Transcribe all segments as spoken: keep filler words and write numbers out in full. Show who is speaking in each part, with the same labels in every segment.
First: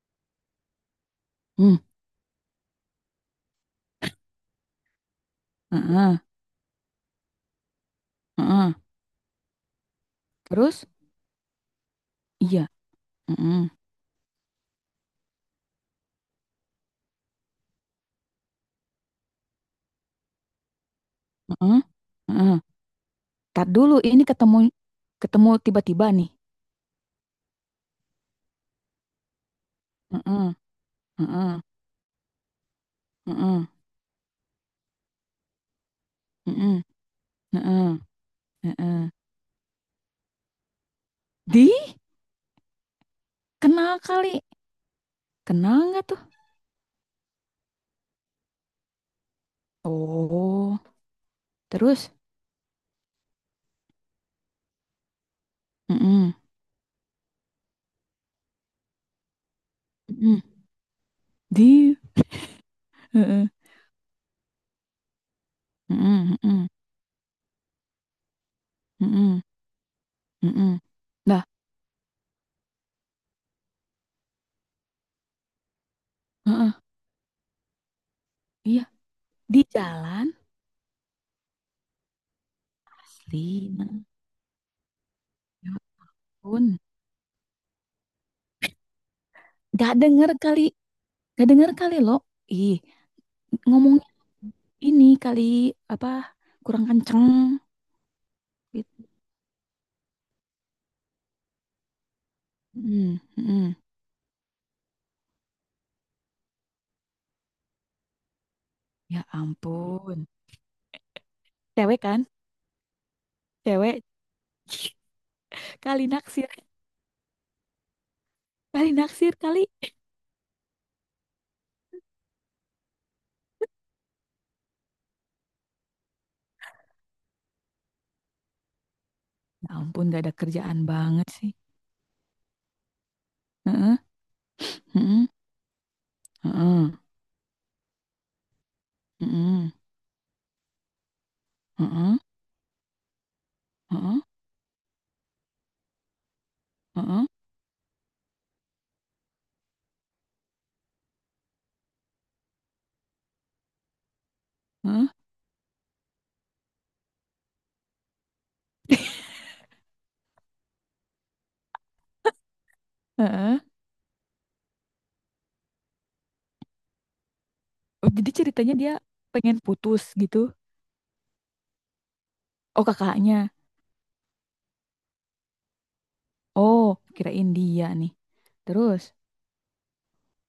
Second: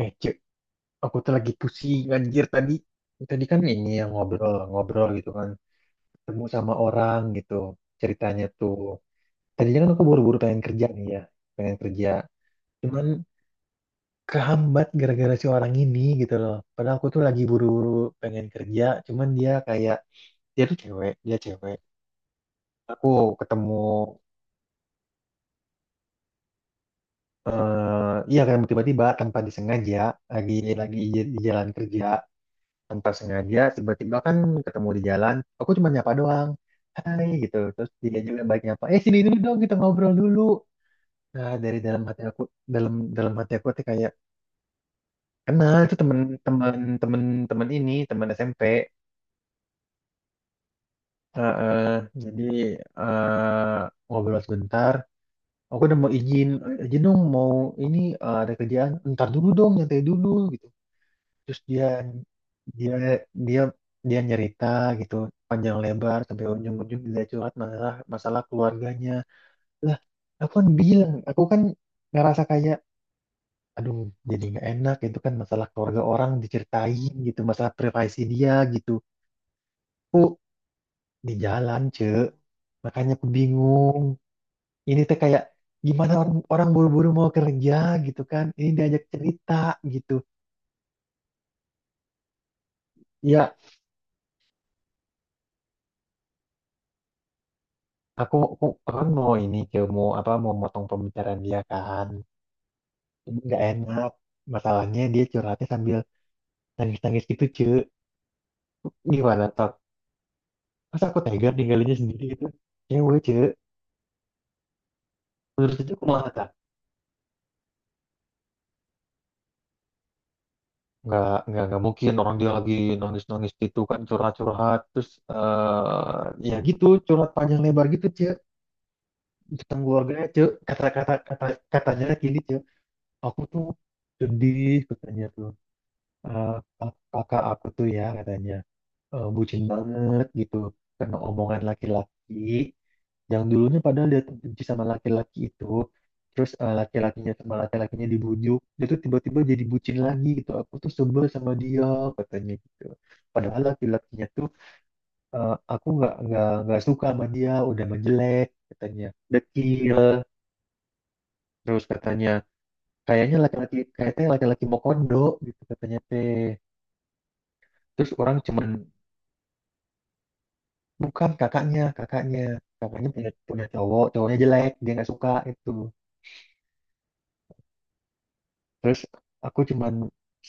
Speaker 1: Eh, cek, aku tuh lagi
Speaker 2: Mmm,
Speaker 1: pusing anjir tadi. Tadi kan ini yang ngobrol, ngobrol gitu kan.
Speaker 2: heeh
Speaker 1: Ketemu sama orang gitu ceritanya
Speaker 2: heeh.
Speaker 1: tuh. Tadinya kan aku buru-buru pengen kerja
Speaker 2: Terus?
Speaker 1: nih ya, pengen kerja.
Speaker 2: Iya,
Speaker 1: Cuman
Speaker 2: mhm,
Speaker 1: kehambat gara-gara si orang ini gitu loh. Padahal aku tuh lagi buru-buru pengen kerja, cuman dia kayak dia tuh cewek, dia cewek.
Speaker 2: heeh heeh.
Speaker 1: Aku
Speaker 2: Entar
Speaker 1: ketemu,
Speaker 2: dulu ini ketemu ketemu tiba-tiba nih?
Speaker 1: eh iya kan, tiba-tiba tanpa disengaja,
Speaker 2: Heeh
Speaker 1: lagi lagi di
Speaker 2: heeh
Speaker 1: jalan kerja. Tanpa sengaja
Speaker 2: heeh
Speaker 1: tiba-tiba kan ketemu di jalan, aku cuma nyapa doang,
Speaker 2: heeh
Speaker 1: hai gitu. Terus
Speaker 2: heeh
Speaker 1: dia juga baik, nyapa, eh
Speaker 2: heeh.
Speaker 1: sini dulu dong kita ngobrol dulu. Nah,
Speaker 2: Di?
Speaker 1: dari dalam hati aku, dalam dalam hati aku tuh
Speaker 2: Kenal
Speaker 1: kayak
Speaker 2: kali.
Speaker 1: kenal.
Speaker 2: Kenal
Speaker 1: Itu
Speaker 2: nggak
Speaker 1: temen
Speaker 2: tuh?
Speaker 1: temen temen temen ini temen S M P.
Speaker 2: Oh,
Speaker 1: Eh, eh,
Speaker 2: terus?
Speaker 1: jadi, eh, ngobrol sebentar. Aku udah mau
Speaker 2: Mhm
Speaker 1: izin, "Eh, izin dong mau ini, eh, ada kerjaan." "Ntar dulu dong, nyantai dulu,"
Speaker 2: mhm.
Speaker 1: gitu. Terus dia
Speaker 2: Di,
Speaker 1: dia
Speaker 2: heeh,
Speaker 1: dia dia nyerita gitu panjang lebar,
Speaker 2: mhm
Speaker 1: sampai
Speaker 2: mhm
Speaker 1: ujung-ujung dia curhat masalah, masalah keluarganya
Speaker 2: mhm
Speaker 1: lah. Aku kan
Speaker 2: mhm.
Speaker 1: bilang, aku
Speaker 2: Nah,
Speaker 1: kan ngerasa kayak, aduh, jadi nggak enak. Itu kan masalah keluarga orang
Speaker 2: heeh,
Speaker 1: diceritain gitu, masalah privasi dia
Speaker 2: iya,
Speaker 1: gitu.
Speaker 2: di jalan?
Speaker 1: Aku di jalan, ce. Makanya aku
Speaker 2: Asli,
Speaker 1: bingung.
Speaker 2: mhm,
Speaker 1: Ini tuh kayak
Speaker 2: ya
Speaker 1: gimana, orang
Speaker 2: ampun.
Speaker 1: orang buru-buru mau kerja gitu kan, ini diajak cerita
Speaker 2: Nggak
Speaker 1: gitu,
Speaker 2: denger kali, nggak denger kali, Lo. Ih.
Speaker 1: ya.
Speaker 2: Ngomongnya ini kali, apa kurang kenceng
Speaker 1: Aku, aku, aku
Speaker 2: gitu.
Speaker 1: kan mau ini ke mau apa mau motong pembicaraan dia kan.
Speaker 2: Mm,
Speaker 1: Ini nggak
Speaker 2: mm.
Speaker 1: enak. Masalahnya dia curhatnya sambil nangis-nangis gitu, ce.
Speaker 2: Ya
Speaker 1: Gimana, Tok?
Speaker 2: ampun.
Speaker 1: Masa aku tega ninggalinnya
Speaker 2: Cewek
Speaker 1: sendiri
Speaker 2: kan?
Speaker 1: gitu? Cewek, ce.
Speaker 2: Cewek
Speaker 1: Menurut itu aku
Speaker 2: kali
Speaker 1: malah tak.
Speaker 2: naksir, kali naksir kali.
Speaker 1: Nggak, nggak, nggak mungkin, orang dia lagi nangis-nangis gitu kan, curhat-curhat. Terus eh, ya gitu, curhat panjang lebar gitu, ce.
Speaker 2: Ya
Speaker 1: Tentang
Speaker 2: ampun, gak
Speaker 1: keluarganya,
Speaker 2: ada
Speaker 1: ce.
Speaker 2: kerjaan
Speaker 1: Kata-kata
Speaker 2: banget
Speaker 1: kata,
Speaker 2: sih.
Speaker 1: Katanya lagi ini, ce. Aku tuh
Speaker 2: Heeh,
Speaker 1: sedih, katanya
Speaker 2: heeh,
Speaker 1: tuh. Eh,
Speaker 2: heeh,
Speaker 1: kak- kakak aku tuh ya katanya eh, bucin
Speaker 2: heeh,
Speaker 1: banget gitu karena omongan
Speaker 2: heeh,
Speaker 1: laki-laki, yang dulunya padahal dia
Speaker 2: heeh,
Speaker 1: tuh benci sama laki-laki itu. Terus eh,
Speaker 2: heeh,
Speaker 1: laki-lakinya, sama laki-lakinya dibujuk, dia tuh tiba-tiba jadi bucin lagi gitu. Aku tuh sebel sama dia, katanya gitu. Padahal laki-lakinya tuh
Speaker 2: heeh,
Speaker 1: eh, aku nggak nggak nggak suka sama dia, udah menjelek, katanya, dekil. Terus katanya kayaknya
Speaker 2: heeh.
Speaker 1: laki-laki, kayaknya laki-laki mau kondo gitu, katanya, teh. Terus
Speaker 2: Oh, jadi
Speaker 1: orang cuman
Speaker 2: ceritanya dia pengen putus gitu.
Speaker 1: bukan kakaknya, kakaknya.
Speaker 2: Oh,
Speaker 1: Kakaknya punya,
Speaker 2: kakaknya.
Speaker 1: punya cowok, cowoknya jelek, dia nggak suka itu.
Speaker 2: Oh, kirain dia nih.
Speaker 1: Terus
Speaker 2: Terus,
Speaker 1: aku cuman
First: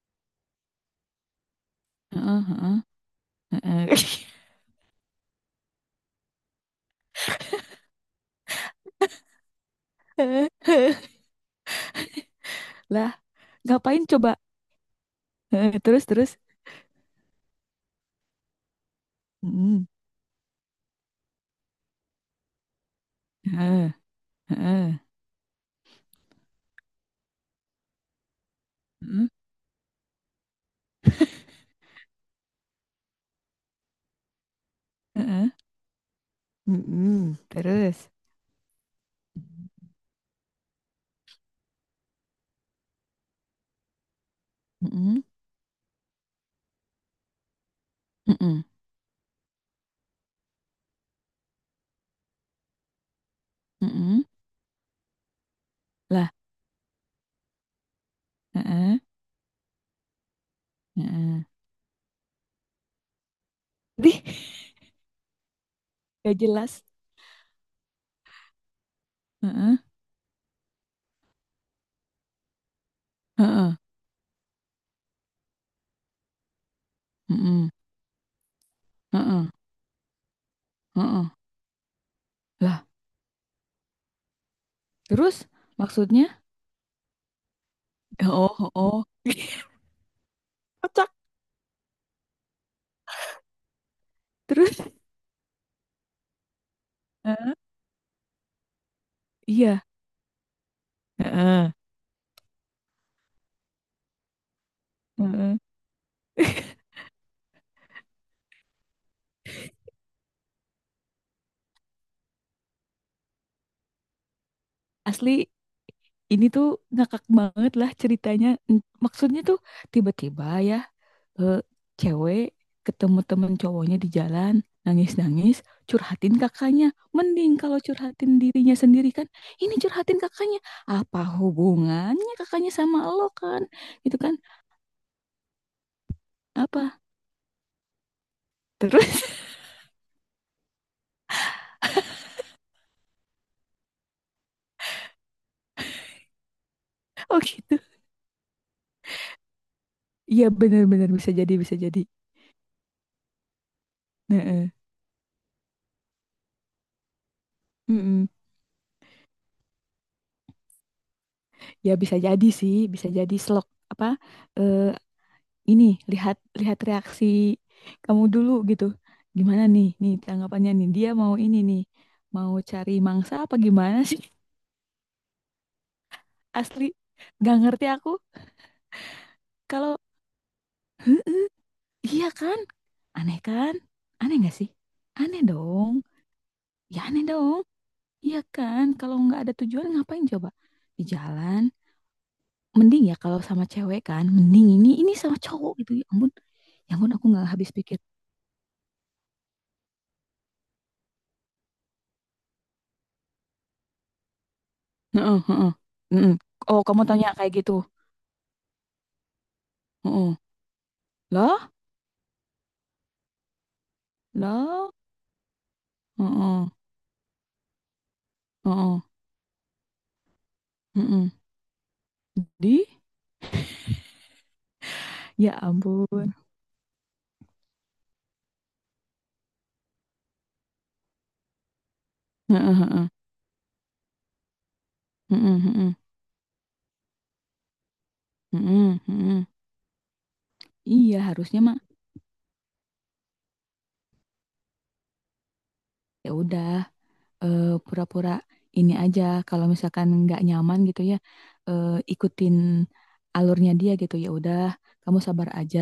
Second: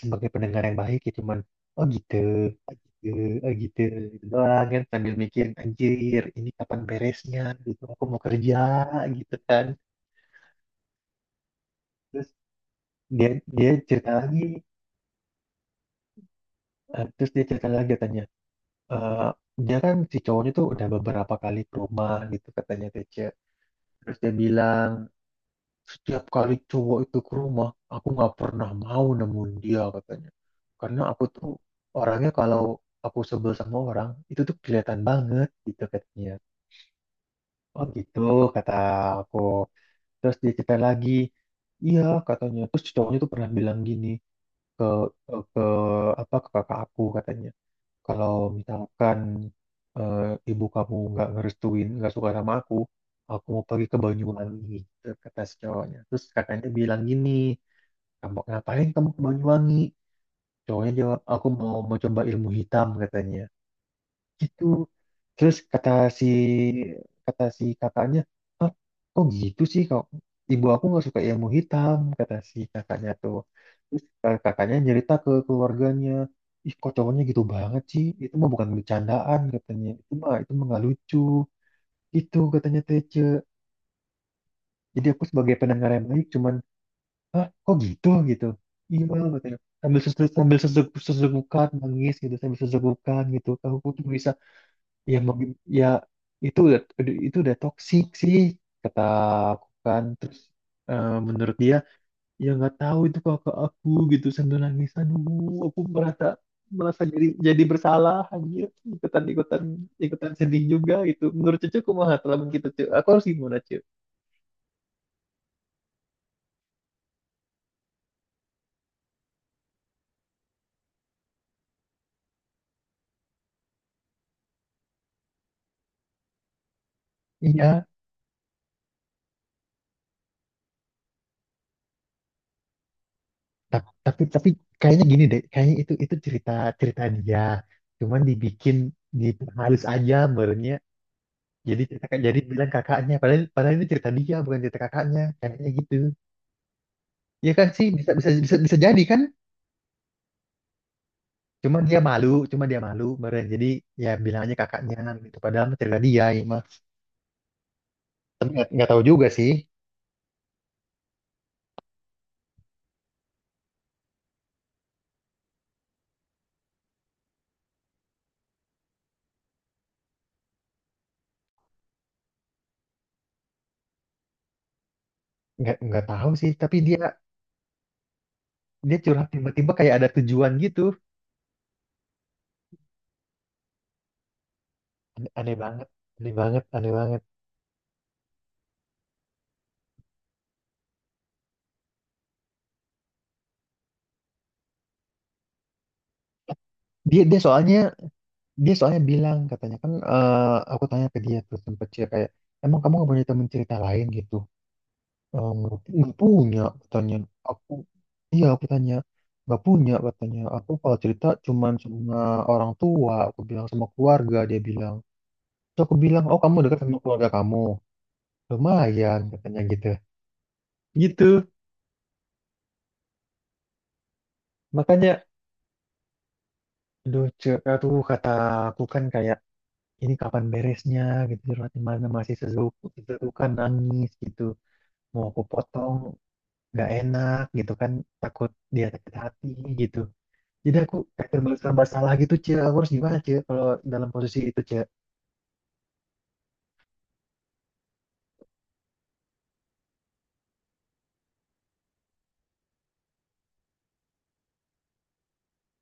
Speaker 1: sebagai pendengar yang baik, ya cuman oh gitu,
Speaker 2: heeh,
Speaker 1: oh
Speaker 2: heeh,
Speaker 1: gitu, oh gitu, gitu
Speaker 2: heeh.
Speaker 1: doang kan, sambil mikir, anjir ini kapan beresnya gitu, aku mau kerja gitu kan. Terus
Speaker 2: Lah,
Speaker 1: dia, dia
Speaker 2: ngapain
Speaker 1: cerita
Speaker 2: coba.
Speaker 1: lagi,
Speaker 2: Heeh, terus terus.
Speaker 1: eh, terus dia cerita lagi katanya, eh, dia
Speaker 2: Mm,
Speaker 1: kan, si cowoknya tuh udah beberapa kali ke rumah gitu, katanya, Tece.
Speaker 2: heeh,
Speaker 1: Terus dia bilang,
Speaker 2: heeh,
Speaker 1: setiap kali cowok itu ke rumah, aku nggak pernah mau
Speaker 2: mhm,
Speaker 1: nemuin dia, katanya. Karena aku tuh orangnya kalau aku sebel sama orang, itu tuh kelihatan
Speaker 2: heeh,
Speaker 1: banget gitu, katanya.
Speaker 2: mhm,
Speaker 1: Oh
Speaker 2: terus.
Speaker 1: gitu, kata aku. Terus dia cerita lagi, iya katanya. Terus cowoknya tuh pernah bilang gini ke,
Speaker 2: Mhm,
Speaker 1: ke apa, ke kakak aku, katanya. Kalau
Speaker 2: mhm,
Speaker 1: misalkan, eh, ibu kamu nggak ngerestuin, nggak suka sama aku, aku mau pergi ke
Speaker 2: mhm,
Speaker 1: Banyuwangi gitu, kata si cowoknya. Terus
Speaker 2: lah,
Speaker 1: kakaknya bilang gini, kamu ngapain
Speaker 2: heeh,
Speaker 1: kamu ke Banyuwangi? Cowoknya jawab,
Speaker 2: heeh.
Speaker 1: aku mau mencoba ilmu hitam, katanya.
Speaker 2: Dih,
Speaker 1: Gitu. Terus kata si,
Speaker 2: gak jelas.
Speaker 1: kata si kakaknya, ah kok gitu
Speaker 2: Heeh,
Speaker 1: sih, kok ibu aku nggak suka ilmu hitam, kata si kakaknya tuh.
Speaker 2: heeh,
Speaker 1: Terus kak- kakaknya cerita ke keluarganya, ih kok cowoknya gitu
Speaker 2: mhm,
Speaker 1: banget sih? Itu mah bukan bercandaan,
Speaker 2: heeh,
Speaker 1: katanya. Itu mah itu mah nggak lucu.
Speaker 2: heeh,
Speaker 1: Itu katanya,
Speaker 2: lah,
Speaker 1: Tece. Jadi aku
Speaker 2: terus
Speaker 1: sebagai pendengar yang baik
Speaker 2: maksudnya?
Speaker 1: cuman, hah, kok gitu, gitu,
Speaker 2: Oh,
Speaker 1: iya
Speaker 2: oh, oh.
Speaker 1: katanya, sambil susuk, sambil susuk
Speaker 2: Kocak.
Speaker 1: susukan nangis gitu, sambil susukan gitu, kamu tuh bisa
Speaker 2: Terus,
Speaker 1: ya mau gim- ya, itu udah, udah- itu
Speaker 2: heeh,
Speaker 1: udah toksik sih, kata aku
Speaker 2: iya,
Speaker 1: kan. Terus eh, menurut
Speaker 2: heeh,
Speaker 1: dia, ya nggak tahu itu kakak aku gitu, sambil nangis, aduh
Speaker 2: heeh.
Speaker 1: aku merasa, merasa jadi jadi bersalah anjir, ikutan, ikutan ikutan sedih juga gitu. Menurut cucu kumaha teman kita, cuy, aku harus gimana, cuy?
Speaker 2: Asli ini tuh ngakak banget lah ceritanya. Mm, maksudnya tuh tiba-tiba ya, eh, cewek ketemu temen cowoknya di jalan, nangis-nangis, curhatin kakaknya. Mending
Speaker 1: Iya.
Speaker 2: kalau curhatin dirinya sendiri kan, ini curhatin kakaknya. Apa hubungannya kakaknya sama lo kan,
Speaker 1: Ta-
Speaker 2: gitu
Speaker 1: tapi
Speaker 2: kan,
Speaker 1: tapi kayaknya gini deh, kayaknya itu itu cerita,
Speaker 2: apa,
Speaker 1: cerita dia cuman dibikin
Speaker 2: terus?
Speaker 1: diperhalus aja, merenya, jadi cerita, jadi bilang kakaknya. Padahal, padahal ini cerita dia, bukan cerita kakaknya, kayaknya gitu.
Speaker 2: Oh
Speaker 1: Ya kan
Speaker 2: gitu.
Speaker 1: sih, bisa, bisa bisa bisa jadi kan,
Speaker 2: Iya, bener-bener bisa jadi, bisa
Speaker 1: cuman dia
Speaker 2: jadi.
Speaker 1: malu, cuman dia malu, meren. Jadi ya bilang aja
Speaker 2: Heeh.
Speaker 1: kakaknya gitu, padahal mah cerita dia, ya mah.
Speaker 2: Mm-mm.
Speaker 1: Tapi nggak nggak tahu juga sih
Speaker 2: Ya bisa jadi sih, bisa jadi, slok apa, eh, ini, lihat lihat reaksi kamu dulu gitu. Gimana nih nih tanggapannya, nih dia mau ini nih, mau cari mangsa apa gimana sih?
Speaker 1: nggak nggak tahu sih. Tapi
Speaker 2: Asli
Speaker 1: dia,
Speaker 2: gak ngerti aku
Speaker 1: dia curhat tiba-tiba kayak
Speaker 2: kalau,
Speaker 1: ada tujuan gitu.
Speaker 2: iya kan, aneh kan? Aneh gak sih?
Speaker 1: Aneh,
Speaker 2: Aneh
Speaker 1: aneh banget
Speaker 2: dong.
Speaker 1: aneh banget aneh
Speaker 2: Ya
Speaker 1: banget.
Speaker 2: aneh dong. Iya kan, kalau nggak ada tujuan ngapain coba di jalan? Mending ya kalau sama cewek kan, mending ini ini sama cowok, gitu ya ampun. Ya ampun,
Speaker 1: Dia,
Speaker 2: aku
Speaker 1: dia
Speaker 2: nggak habis
Speaker 1: soalnya
Speaker 2: pikir.
Speaker 1: dia soalnya bilang, katanya kan eh, aku tanya ke dia, terus sempet sih kayak, emang kamu gak punya teman cerita lain gitu.
Speaker 2: Heeh,
Speaker 1: Eh,
Speaker 2: heeh.
Speaker 1: nggak, nggak
Speaker 2: Mm.
Speaker 1: punya,
Speaker 2: Oh, kamu
Speaker 1: katanya.
Speaker 2: tanya kayak
Speaker 1: Aku,
Speaker 2: gitu.
Speaker 1: iya aku tanya, nggak punya,
Speaker 2: Heeh.
Speaker 1: katanya. Aku kalau cerita
Speaker 2: Lah.
Speaker 1: cuman sama orang tua, aku bilang, sama keluarga, dia
Speaker 2: Loh,
Speaker 1: bilang. Terus aku bilang, oh kamu
Speaker 2: heeh,
Speaker 1: dekat sama keluarga kamu,
Speaker 2: heeh,
Speaker 1: lumayan katanya gitu,
Speaker 2: mhm.
Speaker 1: gitu.
Speaker 2: Di?
Speaker 1: Makanya,
Speaker 2: Ya ampun.
Speaker 1: aduh, cek, aduh, kata aku kan kayak, ini kapan beresnya gitu, di mana masih
Speaker 2: Heeh
Speaker 1: sesuka,
Speaker 2: heeh.
Speaker 1: kan nangis gitu, mau aku
Speaker 2: Mhm
Speaker 1: potong
Speaker 2: mhm.
Speaker 1: nggak enak gitu kan, takut dia
Speaker 2: Mhm
Speaker 1: sakit hati
Speaker 2: mhm.
Speaker 1: gitu. Jadi aku
Speaker 2: Iya,
Speaker 1: kayak serba,
Speaker 2: harusnya mah
Speaker 1: serba salah gitu, cie, aku harus gimana, cie, kalau dalam posisi itu, cie.
Speaker 2: ya udah, eee, pura-pura ini aja kalau misalkan nggak nyaman gitu ya, eee, ikutin alurnya dia gitu, ya udah kamu sabar aja,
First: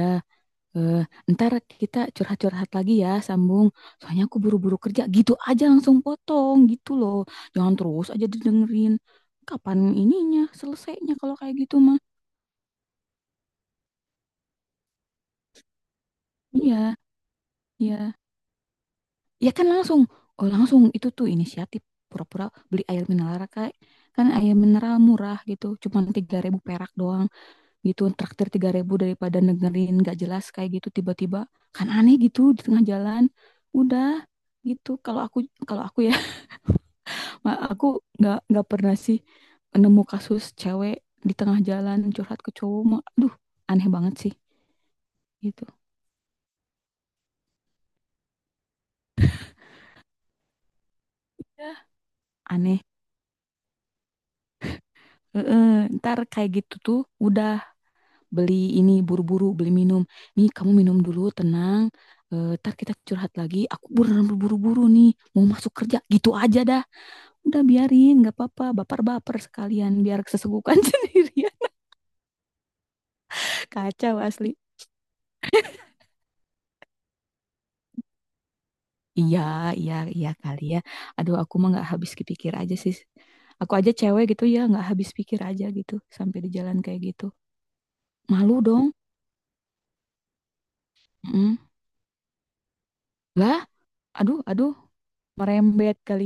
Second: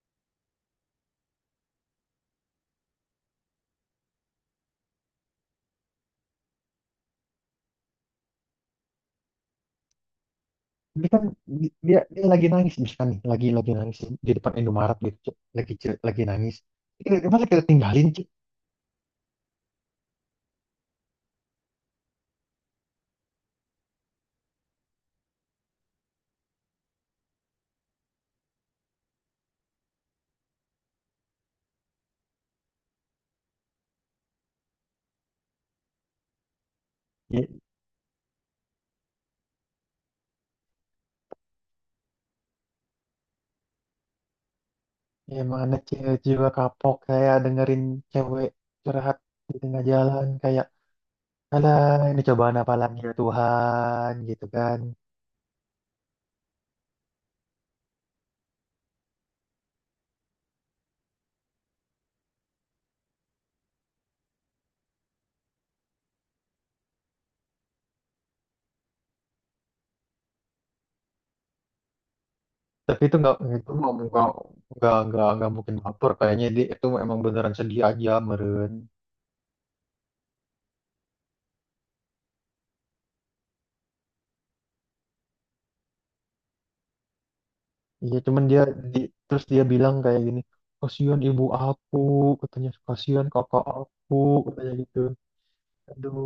Speaker 2: eee, entar kita curhat-curhat lagi ya, sambung, soalnya aku buru-buru kerja, gitu aja langsung potong, gitu loh. Jangan terus aja didengerin, kapan ininya,
Speaker 1: Ini
Speaker 2: selesainya
Speaker 1: kan,
Speaker 2: kalau kayak
Speaker 1: di-
Speaker 2: gitu mah.
Speaker 1: dia, dia lagi nangis misalkan nih, lagi lagi nangis di depan Indomaret gitu, Cie. Lagi, Cie, lagi nangis.
Speaker 2: Iya,
Speaker 1: Kita- masa kita tinggalin,
Speaker 2: iya.
Speaker 1: cie.
Speaker 2: Ya kan langsung, oh langsung itu tuh inisiatif pura-pura beli air mineral, kayak kan air mineral murah gitu, cuman tiga ribu perak doang gitu, traktir tiga ribu daripada negerin nggak jelas kayak gitu tiba-tiba, kan aneh gitu di tengah jalan. Udah, gitu kalau aku kalau aku ya,
Speaker 1: Ya,
Speaker 2: ma- aku nggak nggak pernah sih nemu kasus cewek di tengah jalan curhat ke cowok mah, aduh, aneh banget sih
Speaker 1: ya
Speaker 2: gitu.
Speaker 1: mana cewek jiwa kapok kayak dengerin cewek curhat di tengah jalan kayak,
Speaker 2: Ya.
Speaker 1: alah ini cobaan apa
Speaker 2: Aneh.
Speaker 1: lagi ya Tuhan, gitu kan.
Speaker 2: Heeh, ntar kayak gitu tuh udah, beli ini buru-buru, beli minum, nih kamu minum dulu, tenang. Eh, ntar kita curhat lagi, aku beneran buru-buru nih mau masuk kerja, gitu aja dah. Udah, biarin, nggak apa-apa, baper-baper sekalian biar kesegukan sendiri ya.
Speaker 1: Tapi itu nggak, itu mau
Speaker 2: Kacau
Speaker 1: nggak,
Speaker 2: asli.
Speaker 1: nggak nggak nggak mungkin baper, kayaknya dia itu emang beneran sedih aja, meren.
Speaker 2: Iya, iya, iya, kali ya. Aduh, aku mah nggak habis kepikir aja sih, aku aja cewek gitu ya nggak habis pikir aja gitu, sampai di jalan kayak gitu
Speaker 1: Iya, cuman
Speaker 2: malu
Speaker 1: dia
Speaker 2: dong.
Speaker 1: di- terus dia bilang kayak gini, kasihan ibu
Speaker 2: Mm.
Speaker 1: aku, katanya, kasihan
Speaker 2: Lah,
Speaker 1: kakak aku,
Speaker 2: aduh,
Speaker 1: katanya
Speaker 2: aduh,
Speaker 1: gitu.
Speaker 2: merembet
Speaker 1: Aduh,
Speaker 2: kali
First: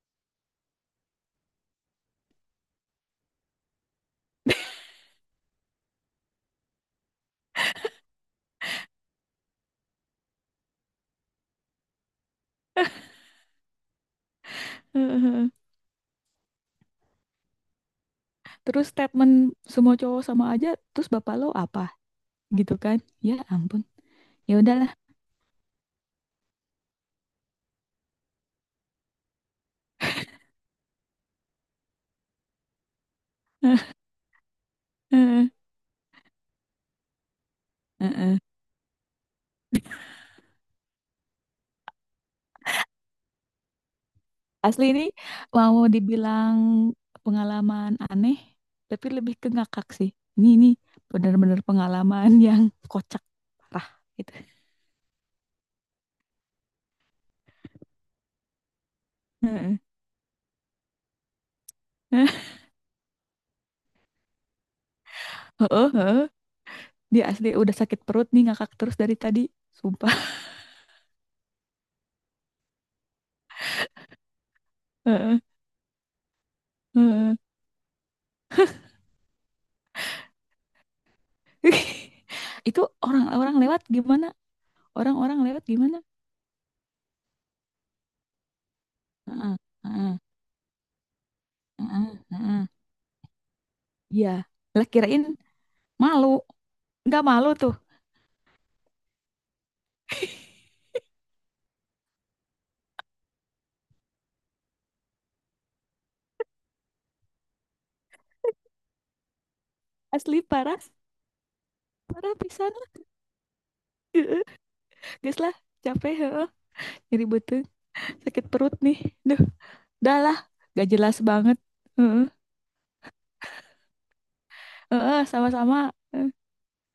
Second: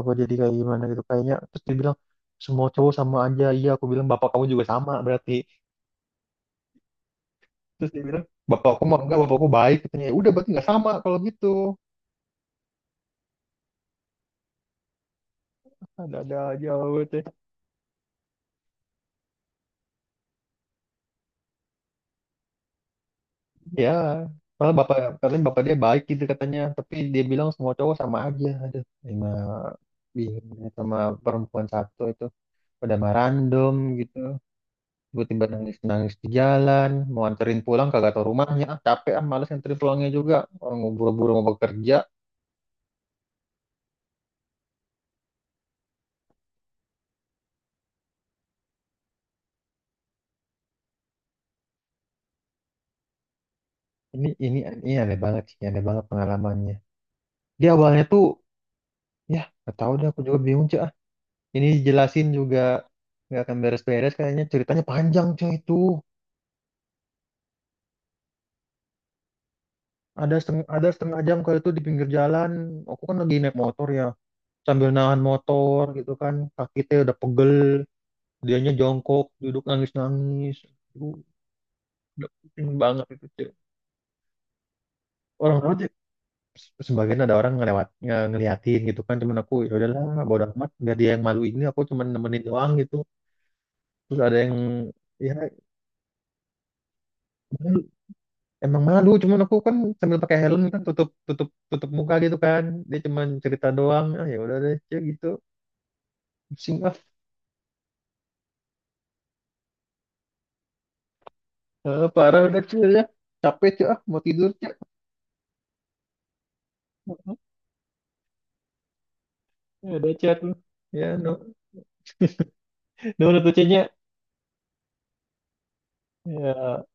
Speaker 1: apa jadi kayak gimana gitu kayaknya. Terus dia bilang semua cowok sama aja. Iya aku bilang, bapak kamu juga sama berarti. Terus dia bilang, bapakku mah enggak, bapakku baik, katanya. "Ya udah, berarti nggak sama kalau gitu."
Speaker 2: ya.
Speaker 1: Ada-ada aja.
Speaker 2: Terus statement semua cowok sama aja, terus bapak lo apa gitu kan? Ya ampun,
Speaker 1: Ya,
Speaker 2: ya
Speaker 1: malah
Speaker 2: udahlah.
Speaker 1: bapak, katanya bapak dia baik gitu katanya, tapi dia bilang semua cowok sama aja. Aduh, emang bingung ya sama perempuan satu itu, pada mah random gitu. Tiba-tiba
Speaker 2: Heeh,
Speaker 1: nangis-nangis di jalan, mau anterin pulang kagak tau
Speaker 2: heeh.
Speaker 1: rumahnya. Ah, capek ah, males anterin pulangnya juga. Orang mau buru-buru mau bekerja.
Speaker 2: Asli ini mau dibilang pengalaman aneh, tapi lebih ke ngakak sih. Ini ini benar-benar pengalaman yang kocak parah
Speaker 1: Ini
Speaker 2: gitu.
Speaker 1: ini ini aneh banget sih, aneh banget pengalamannya. Dia awalnya tuh, ya, gak
Speaker 2: Heeh.
Speaker 1: tahu deh, aku juga bingung, cuy. Ah. Ini jelasin juga nggak akan beres-beres kayaknya, ceritanya panjang cuy itu.
Speaker 2: Heeh, heeh. Dia asli udah sakit perut nih ngakak terus dari tadi, sumpah.
Speaker 1: Ada setengah, ada setengah jam kali itu di pinggir jalan. Aku kan lagi naik motor ya, sambil nahan
Speaker 2: Heeh,
Speaker 1: motor gitu kan. Kaki teh udah
Speaker 2: heeh.
Speaker 1: pegel. Dianya jongkok, duduk nangis-nangis. Aduh, udah pusing
Speaker 2: Itu
Speaker 1: banget itu teh.
Speaker 2: orang-orang lewat gimana? Orang-orang
Speaker 1: Orang
Speaker 2: lewat
Speaker 1: lewat ya,
Speaker 2: gimana?
Speaker 1: se- sebagian ada orang ngelewat, nge ngeliatin gitu kan. Cuman aku
Speaker 2: Heeh,
Speaker 1: ya udahlah,
Speaker 2: heeh,
Speaker 1: bodo amat. Biar dia yang malu, ini aku cuman
Speaker 2: heeh,
Speaker 1: nemenin
Speaker 2: heeh.
Speaker 1: doang gitu. Terus
Speaker 2: Iya,
Speaker 1: ada yang
Speaker 2: lah kirain
Speaker 1: ya
Speaker 2: malu. Nggak malu tuh.
Speaker 1: malu. Emang malu, cuman aku kan sambil pakai helm kan, tutup, tutup tutup muka gitu kan. Dia cuman cerita doang, ah ya udah deh, Cek, gitu, pusing.
Speaker 2: Asli parah.
Speaker 1: Eh,
Speaker 2: Parah
Speaker 1: parah udah,
Speaker 2: pisan
Speaker 1: cuy,
Speaker 2: lah.
Speaker 1: ya. Capek cuy, ah, mau
Speaker 2: Heeh.
Speaker 1: tidur cuy.
Speaker 2: Geus lah, capek heeh. Nyeri beuteung, sakit perut nih. Duh,
Speaker 1: Ya, udah
Speaker 2: dah
Speaker 1: chat
Speaker 2: lah,
Speaker 1: lu.
Speaker 2: gak
Speaker 1: Ya,
Speaker 2: jelas
Speaker 1: no.
Speaker 2: banget. Heeh,
Speaker 1: No, udah tuh chatnya.
Speaker 2: heeh, sama-sama.
Speaker 1: Ya.